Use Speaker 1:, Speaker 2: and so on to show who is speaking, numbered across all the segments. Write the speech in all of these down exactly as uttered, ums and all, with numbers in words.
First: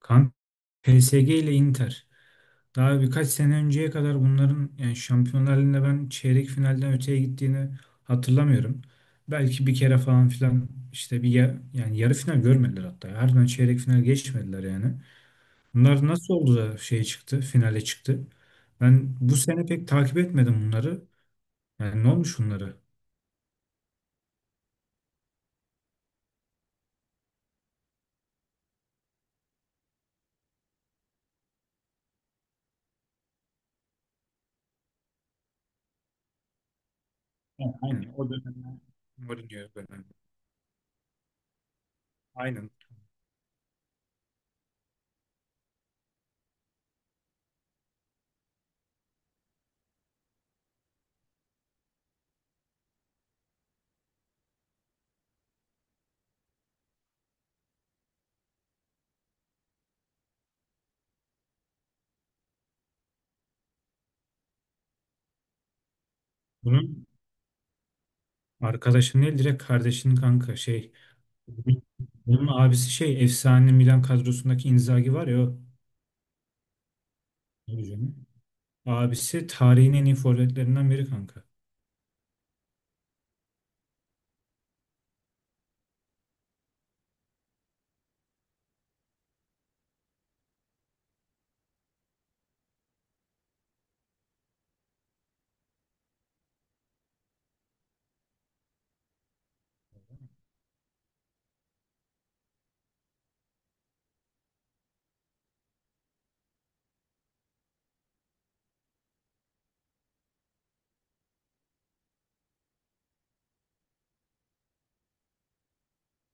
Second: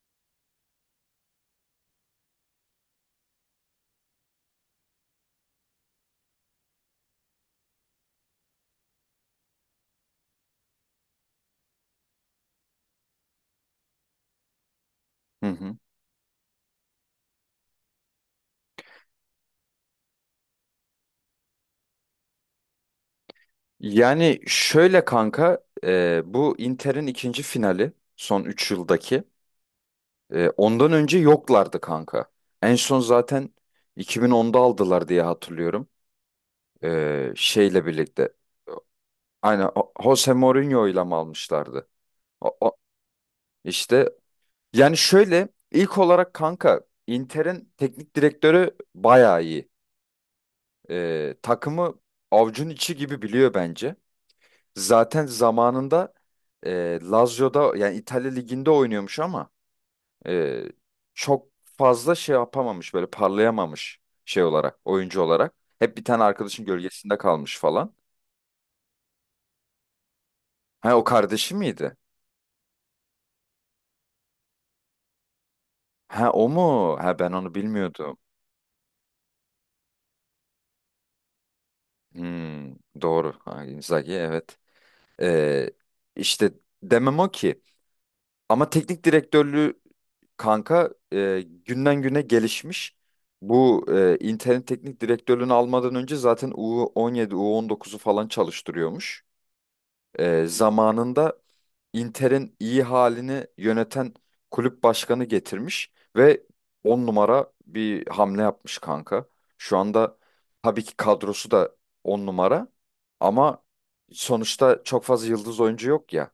Speaker 1: Kanka, P S G ile Inter. Daha birkaç sene önceye kadar bunların yani Şampiyonlar Ligi'nde ben çeyrek finalden öteye gittiğini hatırlamıyorum. Belki bir kere falan filan işte bir ya- yani yarı final görmediler hatta. Harbiden çeyrek final geçmediler yani.
Speaker 2: Hı hı.
Speaker 1: Bunlar nasıl oldu da şeye çıktı, finale çıktı? Ben bu sene pek takip etmedim bunları. Yani ne olmuş bunları?
Speaker 2: Yani şöyle kanka e, bu Inter'in ikinci finali son üç yıldaki. E, ondan önce yoklardı kanka. En son zaten iki bin onda aldılar diye hatırlıyorum. E,
Speaker 1: Aynen.
Speaker 2: şeyle
Speaker 1: Yani o
Speaker 2: birlikte.
Speaker 1: dönemler. Mourinho
Speaker 2: Aynen o-
Speaker 1: dönemi.
Speaker 2: Jose Mourinho ile mi almışlardı? O,
Speaker 1: Aynen.
Speaker 2: o- işte yani şöyle ilk olarak kanka Inter'in teknik direktörü bayağı iyi. E, takımı avucun içi gibi biliyor bence. Zaten zamanında e, Lazio'da yani İtalya Ligi'nde oynuyormuş ama e, çok fazla şey yapamamış, böyle parlayamamış, şey olarak, oyuncu olarak. Hep bir tane arkadaşın
Speaker 1: Bunun
Speaker 2: gölgesinde kalmış falan.
Speaker 1: arkadaşı ne? Direkt kardeşinin kanka şey.
Speaker 2: Ha, o kardeşi miydi?
Speaker 1: Onun abisi şey, efsane Milan kadrosundaki Inzaghi var ya, o.
Speaker 2: Ha, o mu? Ha, ben onu
Speaker 1: Tabii
Speaker 2: bilmiyordum.
Speaker 1: canım. Abisi tarihin en iyi forvetlerinden biri kanka.
Speaker 2: Hmm, doğru. Ha, Inzaghi evet. E, işte demem o ki. Ama teknik direktörlüğü kanka e, günden güne gelişmiş. Bu e, internet teknik direktörlüğünü almadan önce zaten U on yedi, U on dokuzu falan çalıştırıyormuş. E, zamanında Inter'in iyi halini yöneten kulüp başkanı getirmiş ve on numara bir hamle yapmış kanka. Şu anda tabii ki kadrosu da on numara, ama sonuçta çok fazla yıldız oyuncu yok ya.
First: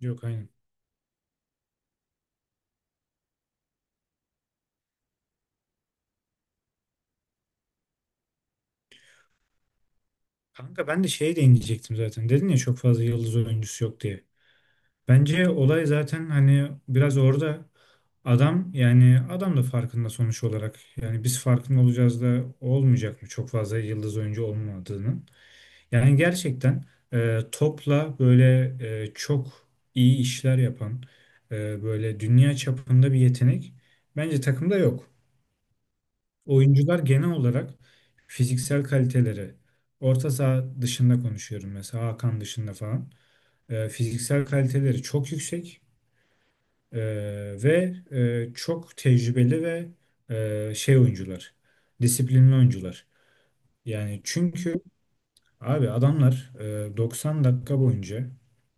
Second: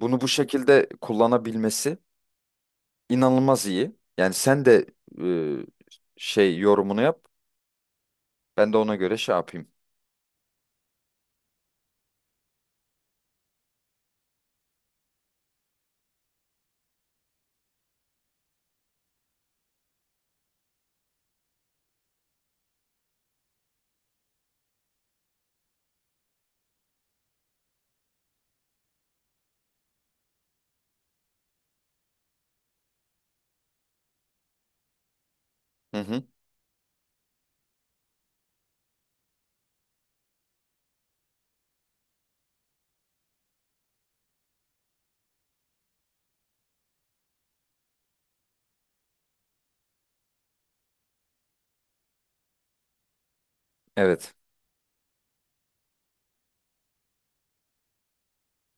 Speaker 2: Bunu bu
Speaker 1: aynen.
Speaker 2: şekilde kullanabilmesi inanılmaz iyi. Yani sen de e, şey yorumunu yap. Ben de ona göre şey yapayım.
Speaker 1: Kanka, ben de şeye değinecektim zaten. Dedin ya çok fazla yıldız oyuncusu yok diye. Bence olay zaten hani biraz orada, adam yani adam da farkında sonuç olarak. Yani biz farkında olacağız da olmayacak mı çok fazla yıldız oyuncu olmadığını. Yani gerçekten e, topla böyle e, çok iyi işler yapan e, böyle dünya çapında bir yetenek bence takımda yok.
Speaker 2: Hı hı.
Speaker 1: Oyuncular genel olarak fiziksel kaliteleri, orta saha dışında konuşuyorum, mesela Hakan dışında falan, e, fiziksel kaliteleri çok yüksek e, ve e, çok tecrübeli ve e, şey oyuncular, disiplinli oyuncular. Yani
Speaker 2: Evet.
Speaker 1: çünkü abi adamlar e, doksan dakika boyunca,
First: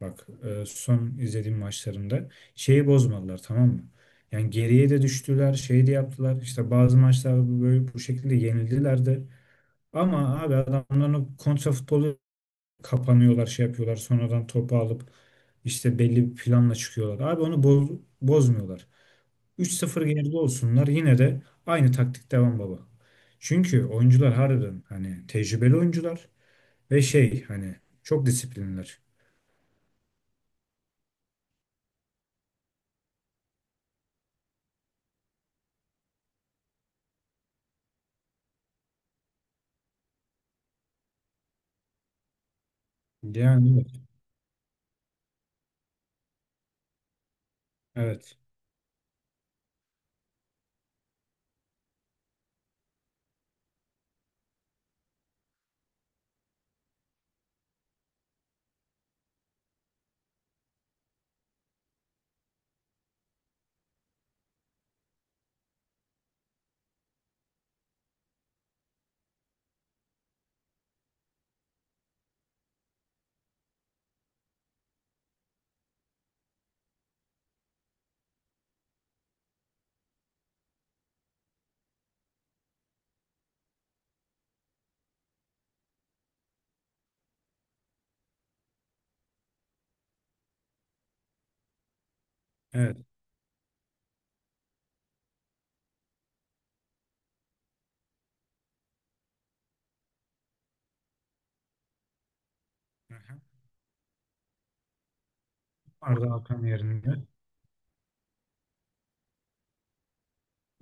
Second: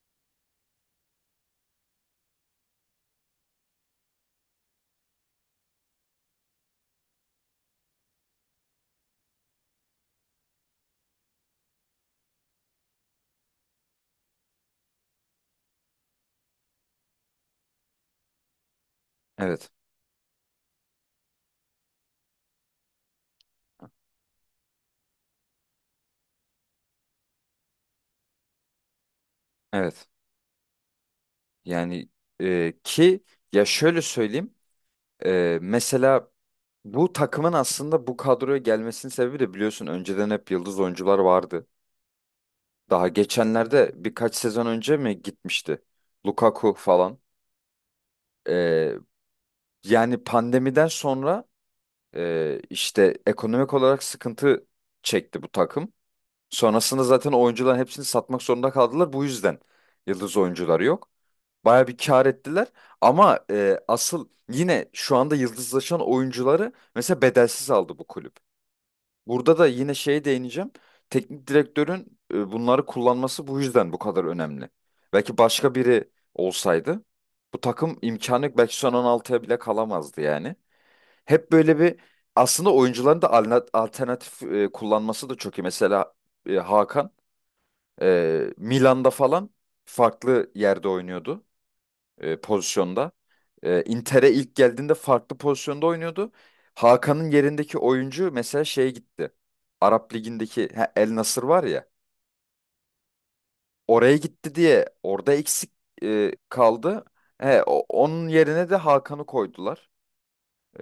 Speaker 1: bak, e, son izlediğim maçlarında şeyi bozmadılar, tamam mı? Yani geriye de düştüler, şey de yaptılar. İşte bazı maçlarda bu- böyle bu şekilde yenildiler de. Ama abi adamların o kontra futbolu, kapanıyorlar, şey yapıyorlar. Sonradan topu alıp işte belli bir planla çıkıyorlar. Abi onu boz, bozmuyorlar.
Speaker 2: Evet.
Speaker 1: Üç sıfır geride olsunlar yine de aynı taktik devam baba. Çünkü oyuncular harbiden hani tecrübeli oyuncular. Ve şey, hani çok disiplinler.
Speaker 2: Evet. Yani e, ki ya şöyle söyleyeyim. E, mesela bu takımın aslında bu kadroya gelmesinin sebebi de, biliyorsun, önceden hep yıldız oyuncular vardı. Daha
Speaker 1: Yani
Speaker 2: geçenlerde birkaç sezon önce mi gitmişti? Lukaku falan.
Speaker 1: evet.
Speaker 2: E, yani pandemiden sonra e, işte ekonomik olarak sıkıntı çekti bu takım. Sonrasında zaten oyuncuların hepsini satmak zorunda kaldılar. Bu yüzden yıldız oyuncuları yok. Baya bir kar ettiler. Ama e, asıl yine şu anda yıldızlaşan oyuncuları mesela bedelsiz aldı bu kulüp. Burada da yine şeye değineceğim. Teknik direktörün e, bunları kullanması bu yüzden bu kadar önemli. Belki başka biri olsaydı bu takım imkanı yok, belki son on altıya bile kalamazdı yani. Hep böyle bir aslında oyuncuların da alna- alternatif e, kullanması da çok iyi. Mesela e, Hakan ee, Milan'da falan farklı yerde oynuyordu, e,
Speaker 1: Evet.
Speaker 2: pozisyonda. Ee, Inter'e ilk geldiğinde farklı pozisyonda oynuyordu. Hakan'ın yerindeki oyuncu mesela şeye gitti. Arap Ligi'ndeki, ha, El Nasır var ya.
Speaker 1: Evet.
Speaker 2: Oraya gitti diye orada eksik
Speaker 1: Arda
Speaker 2: e,
Speaker 1: Hakan
Speaker 2: kaldı.
Speaker 1: yerinde.
Speaker 2: He, o- onun yerine de Hakan'ı koydular.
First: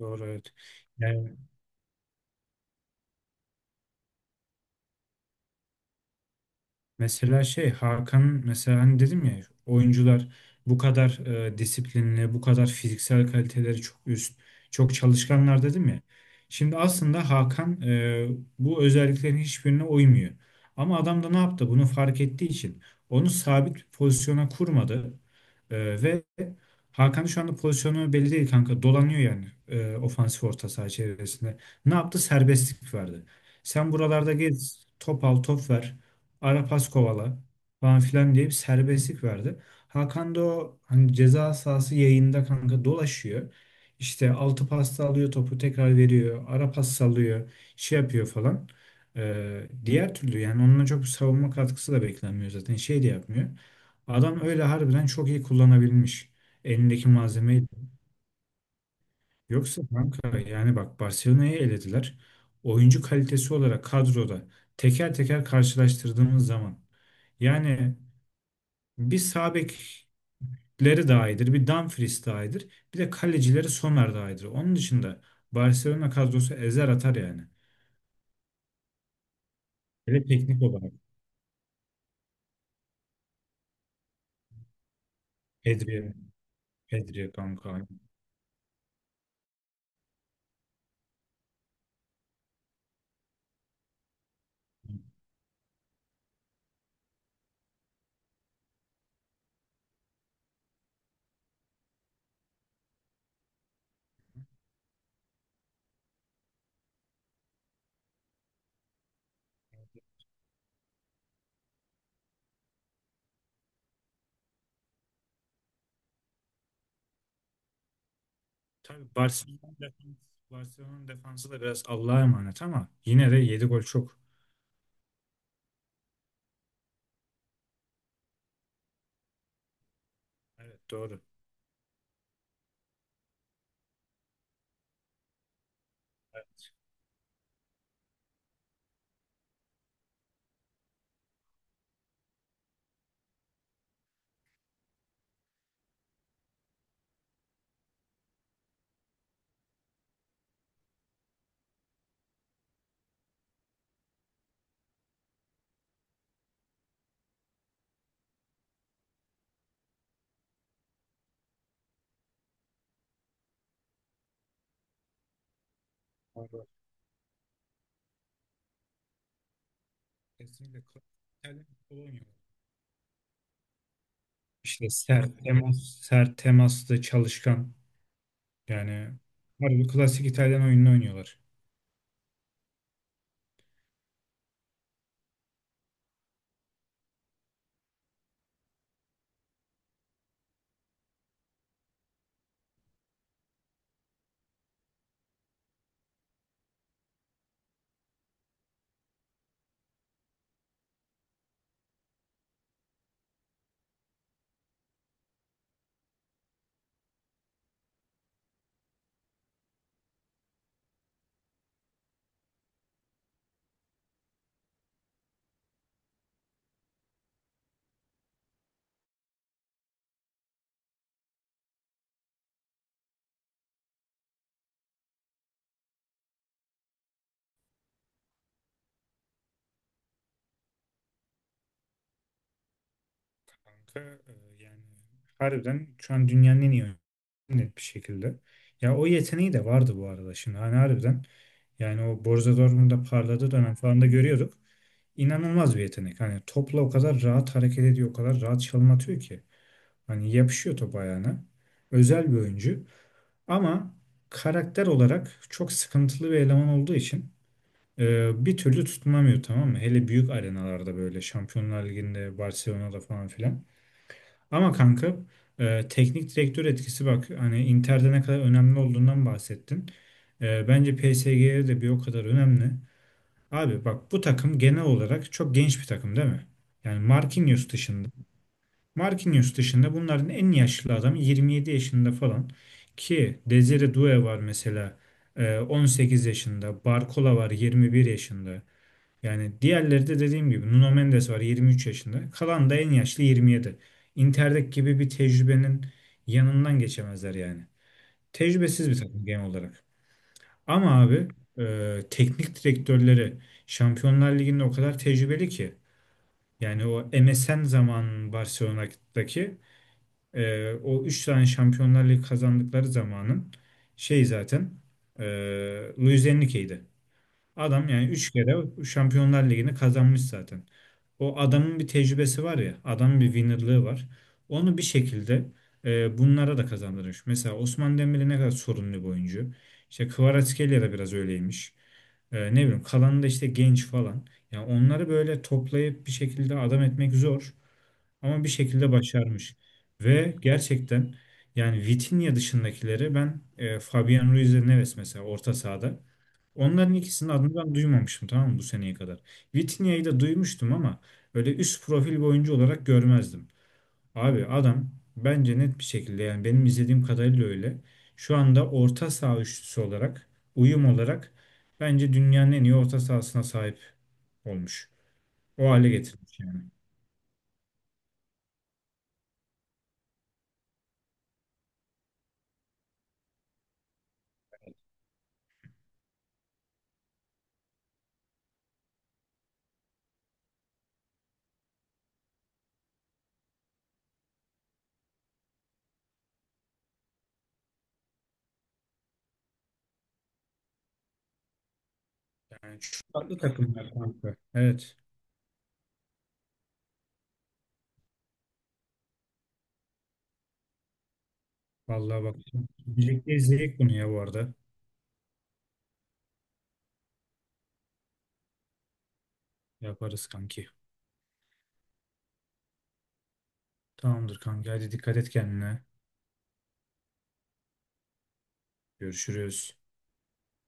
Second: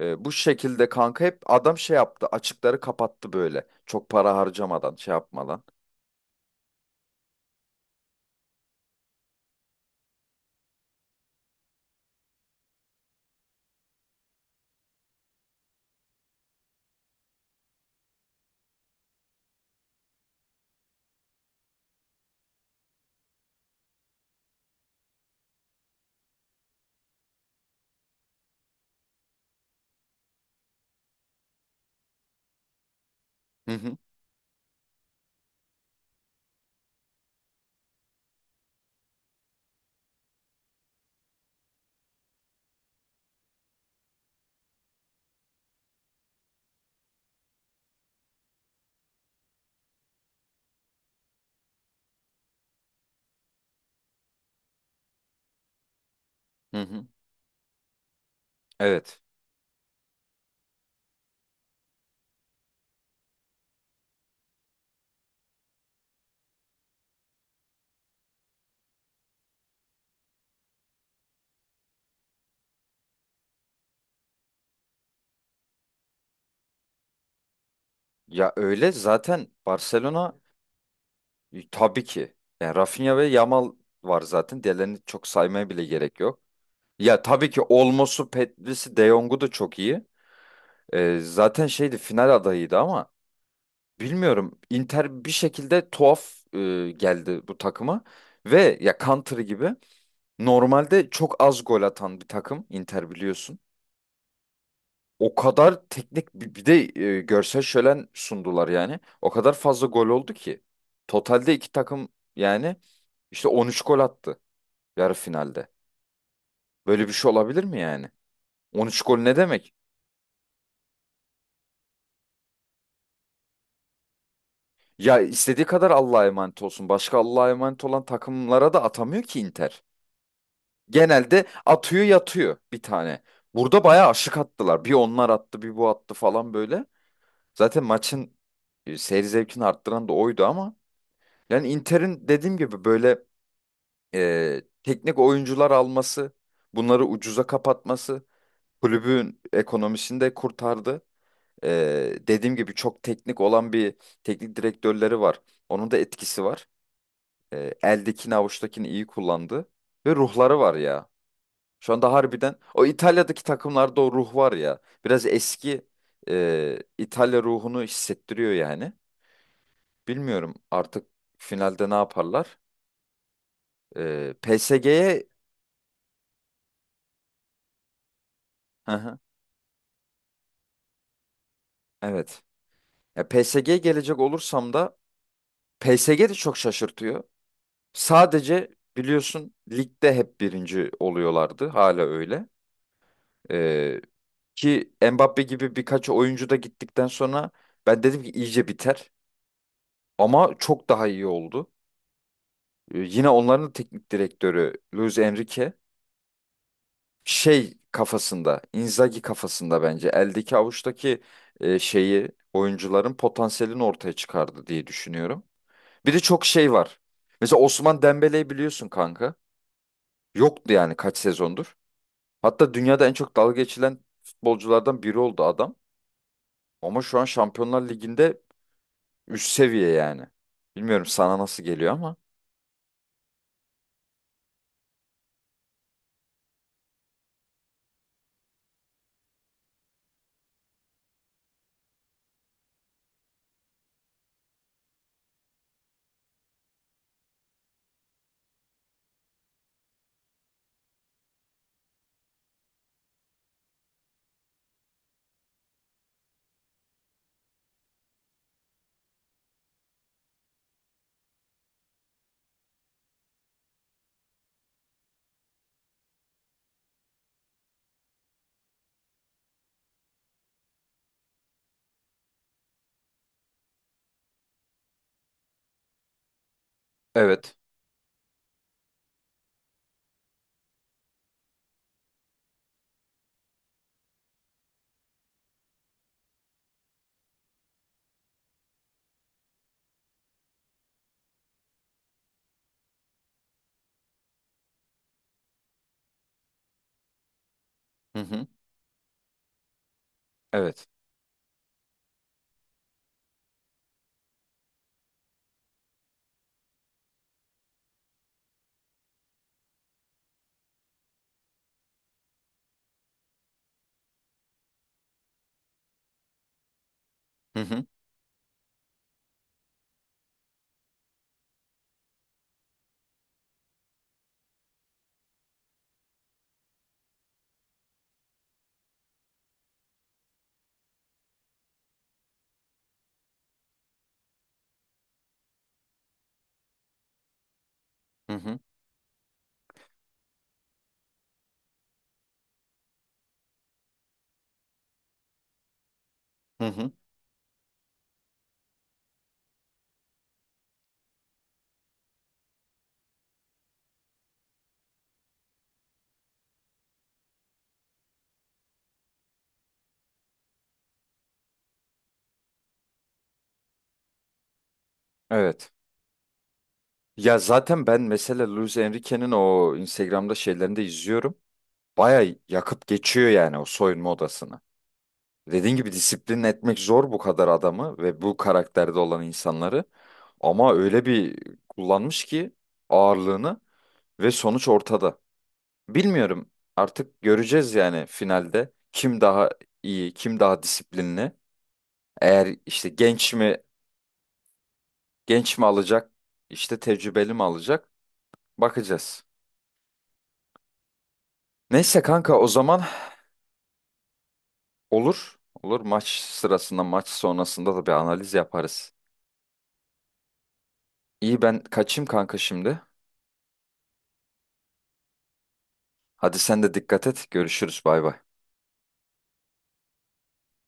Speaker 1: Doğru,
Speaker 2: Bu
Speaker 1: evet.
Speaker 2: şekilde kanka
Speaker 1: Yani.
Speaker 2: hep adam şey yaptı. Açıkları kapattı böyle. Çok para harcamadan, şey yapmadan.
Speaker 1: Mesela şey, Hakan mesela, hani dedim ya, oyuncular bu kadar e, disiplinli, bu kadar fiziksel kaliteleri çok üst, çok çalışkanlar dedim ya. Şimdi aslında Hakan e, bu özelliklerin hiçbirine uymuyor. Ama adam da ne yaptı? Bunu fark ettiği için onu sabit pozisyona kurmadı. E, ve Hakan şu anda pozisyonu belli değil kanka. Dolanıyor yani e, ofansif orta saha çevresinde. Ne yaptı? Serbestlik verdi.
Speaker 2: Hı
Speaker 1: Sen
Speaker 2: hı.
Speaker 1: buralarda gez, top al, top ver. Arapaz kovala falan filan diye bir serbestlik verdi. Hakan da o hani ceza sahası yayında kanka dolaşıyor. İşte altı pasta alıyor, topu tekrar veriyor. Ara pas sallıyor. Şey yapıyor falan. Ee, diğer türlü yani onunla çok savunma katkısı da beklenmiyor zaten. Şey de yapmıyor. Adam öyle harbiden çok iyi kullanabilmiş
Speaker 2: Hı hı.
Speaker 1: elindeki malzemeyi.
Speaker 2: Evet.
Speaker 1: Yoksa kanka, yani bak, Barcelona'yı elediler. Oyuncu kalitesi olarak kadroda teker teker karşılaştırdığımız zaman, yani bir sağ bekleri daha iyidir, bir Dumfries daha iyidir, bir de kalecileri Sommer daha iyidir. Onun dışında Barcelona kadrosu ezer atar yani.
Speaker 2: Ya öyle zaten
Speaker 1: Hele
Speaker 2: Barcelona.
Speaker 1: teknik olarak
Speaker 2: E, Tabii ki. Yani Rafinha ve Yamal var zaten. Diğerlerini çok saymaya bile
Speaker 1: Pedri,
Speaker 2: gerek yok. Ya
Speaker 1: Pedri
Speaker 2: tabii ki
Speaker 1: kanka.
Speaker 2: Olmos'u, Petris'i, De Jong'u da çok iyi. E, zaten şeydi, final adayıydı ama bilmiyorum. Inter bir şekilde tuhaf e, geldi bu takıma. Ve ya Country gibi normalde çok az gol atan bir takım Inter, biliyorsun. O kadar teknik bir bir de e, görsel şölen sundular yani. O kadar fazla gol oldu ki. Totalde iki takım yani işte on üç gol attı. Yarı finalde. Böyle bir şey olabilir mi yani? on üç
Speaker 1: Tabii
Speaker 2: gol ne demek?
Speaker 1: Barcelona'nın defansı, Barcelona'nın defansı da biraz Allah'a emanet, ama yine de yedi gol çok.
Speaker 2: Ya istediği kadar Allah'a emanet olsun. Başka Allah'a emanet olan takımlara da atamıyor ki Inter.
Speaker 1: Evet, doğru.
Speaker 2: Genelde atıyor yatıyor bir tane. Burada bayağı aşık attılar. Bir onlar attı, bir bu attı falan böyle. Zaten maçın e, seyir zevkini arttıran da oydu ama. Yani Inter'in dediğim gibi böyle e, teknik oyuncular alması, bunları ucuza kapatması kulübün ekonomisini de kurtardı. Ee, dediğim gibi çok teknik olan bir teknik direktörleri var. Onun da etkisi var. Ee, eldekini avuçtakini iyi kullandı. Ve ruhları var ya. Şu anda harbiden o İtalya'daki takımlarda o ruh var ya. Biraz eski
Speaker 1: Doğru.
Speaker 2: e, İtalya ruhunu hissettiriyor yani. Bilmiyorum
Speaker 1: Kesinlikle.
Speaker 2: artık
Speaker 1: İtalya
Speaker 2: finalde ne
Speaker 1: futbolu oynuyor.
Speaker 2: yaparlar. Ee,
Speaker 1: İşte
Speaker 2: P S G'ye.
Speaker 1: sert temas, sert temaslı, çalışkan.
Speaker 2: Hı
Speaker 1: Yani
Speaker 2: hı,
Speaker 1: harbi klasik İtalyan oyununu oynuyorlar.
Speaker 2: evet. Ya P S G'ye gelecek olursam da, P S G de çok şaşırtıyor. Sadece biliyorsun ligde hep birinci oluyorlardı. Hala öyle. Ee, Ki Mbappe gibi birkaç oyuncu da gittikten sonra ben dedim ki iyice biter. Ama çok daha iyi oldu. Ee, yine onların teknik direktörü Luis Enrique şey kafasında, Inzaghi kafasında, bence eldeki avuçtaki e, şeyi, oyuncuların potansiyelini ortaya çıkardı diye düşünüyorum. Bir de çok şey var. Mesela Osman Dembele'yi biliyorsun kanka. Yoktu yani kaç sezondur. Hatta dünyada en çok dalga geçilen futbolculardan biri oldu adam. Ama şu an Şampiyonlar Ligi'nde üst seviye yani. Bilmiyorum sana nasıl geliyor ama.
Speaker 1: Kanka, e, yani harbiden şu an dünyanın en iyi oyunu, net bir şekilde. Ya o yeteneği de vardı bu arada şimdi. Hani harbiden, yani o Borussia Dortmund'da parladığı dönem falan da görüyorduk. İnanılmaz bir yetenek. Hani topla o kadar rahat hareket ediyor, o kadar rahat çalım atıyor ki. Hani yapışıyor top ayağına. Özel bir oyuncu. Ama karakter olarak çok sıkıntılı bir eleman olduğu için Ee, bir türlü tutunamıyor, tamam mı? Hele büyük arenalarda, böyle Şampiyonlar Ligi'nde, Barcelona'da falan filan. Ama kanka, e, teknik direktör etkisi, bak hani Inter'de ne kadar önemli olduğundan bahsettin. E, bence P S G'ye de bir o kadar önemli. Abi bak, bu takım genel olarak çok genç bir takım değil mi? Yani
Speaker 2: Evet.
Speaker 1: Marquinhos dışında. Marquinhos dışında bunların en yaşlı adamı yirmi yedi yaşında falan. Ki Desire Doué var mesela, e, on sekiz yaşında. Barcola var, yirmi bir yaşında. Yani diğerleri de dediğim gibi, Nuno Mendes var yirmi üç yaşında. Kalan da en yaşlı yirmi yedi. Intertek gibi bir tecrübenin yanından geçemezler yani.
Speaker 2: Hı hı.
Speaker 1: Tecrübesiz bir takım genel olarak.
Speaker 2: Evet.
Speaker 1: Ama abi, e, teknik direktörleri Şampiyonlar Ligi'nde o kadar tecrübeli ki. Yani o M S N zaman Barcelona'daki e, o üç tane Şampiyonlar Ligi kazandıkları zamanın şey zaten e, Luis Enrique'ydi.
Speaker 2: Hı hı.
Speaker 1: Adam yani üç kere Şampiyonlar Ligi'ni kazanmış zaten. O adamın bir tecrübesi var ya, adamın bir winnerlığı var. Onu bir şekilde e, bunlara da kazandırmış. Mesela Osman Dembele ne kadar sorunlu bir oyuncu. İşte Kvaratskhelia da biraz öyleymiş. Ee, ne bileyim, kalanı da işte genç falan. Yani onları böyle toplayıp bir şekilde adam etmek zor.
Speaker 2: Hı
Speaker 1: Ama bir
Speaker 2: hı.
Speaker 1: şekilde başarmış. Ve gerçekten, yani Vitinha dışındakileri ben, e, Fabian Ruiz ve Neves mesela orta sahada.
Speaker 2: Hı hı.
Speaker 1: Onların ikisinin adını ben duymamıştım, tamam mı, bu seneye kadar. Vitinha'yı da duymuştum ama öyle üst profil bir oyuncu olarak görmezdim. Abi adam, bence net bir şekilde, yani benim izlediğim kadarıyla öyle, şu anda orta saha üçlüsü olarak, uyum olarak, bence dünyanın en iyi orta sahasına sahip olmuş. O
Speaker 2: Evet.
Speaker 1: hale getirmiş yani.
Speaker 2: Ya zaten ben mesela Luis Enrique'nin o Instagram'da şeylerini de izliyorum. Baya yakıp geçiyor yani o soyunma odasını. Dediğin gibi disiplin etmek zor bu kadar adamı ve bu karakterde olan insanları. Ama öyle bir kullanmış ki ağırlığını, ve sonuç ortada. Bilmiyorum. Artık göreceğiz yani finalde kim daha iyi, kim daha disiplinli. Eğer
Speaker 1: Yani
Speaker 2: işte
Speaker 1: şu
Speaker 2: genç
Speaker 1: farklı
Speaker 2: mi
Speaker 1: takımlar kanka. Evet.
Speaker 2: genç mi alacak, işte tecrübeli mi alacak, bakacağız. Neyse
Speaker 1: Vallahi bak.
Speaker 2: kanka, o zaman
Speaker 1: Birlikte izleyelim bunu ya bu arada.
Speaker 2: olur. Olur, maç sırasında, maç sonrasında da bir analiz yaparız.
Speaker 1: Yaparız kanki.
Speaker 2: İyi, ben kaçayım kanka şimdi.
Speaker 1: Tamamdır kanki. Hadi, dikkat et kendine.
Speaker 2: Hadi sen de dikkat et. Görüşürüz. Bay bay.
Speaker 1: Görüşürüz.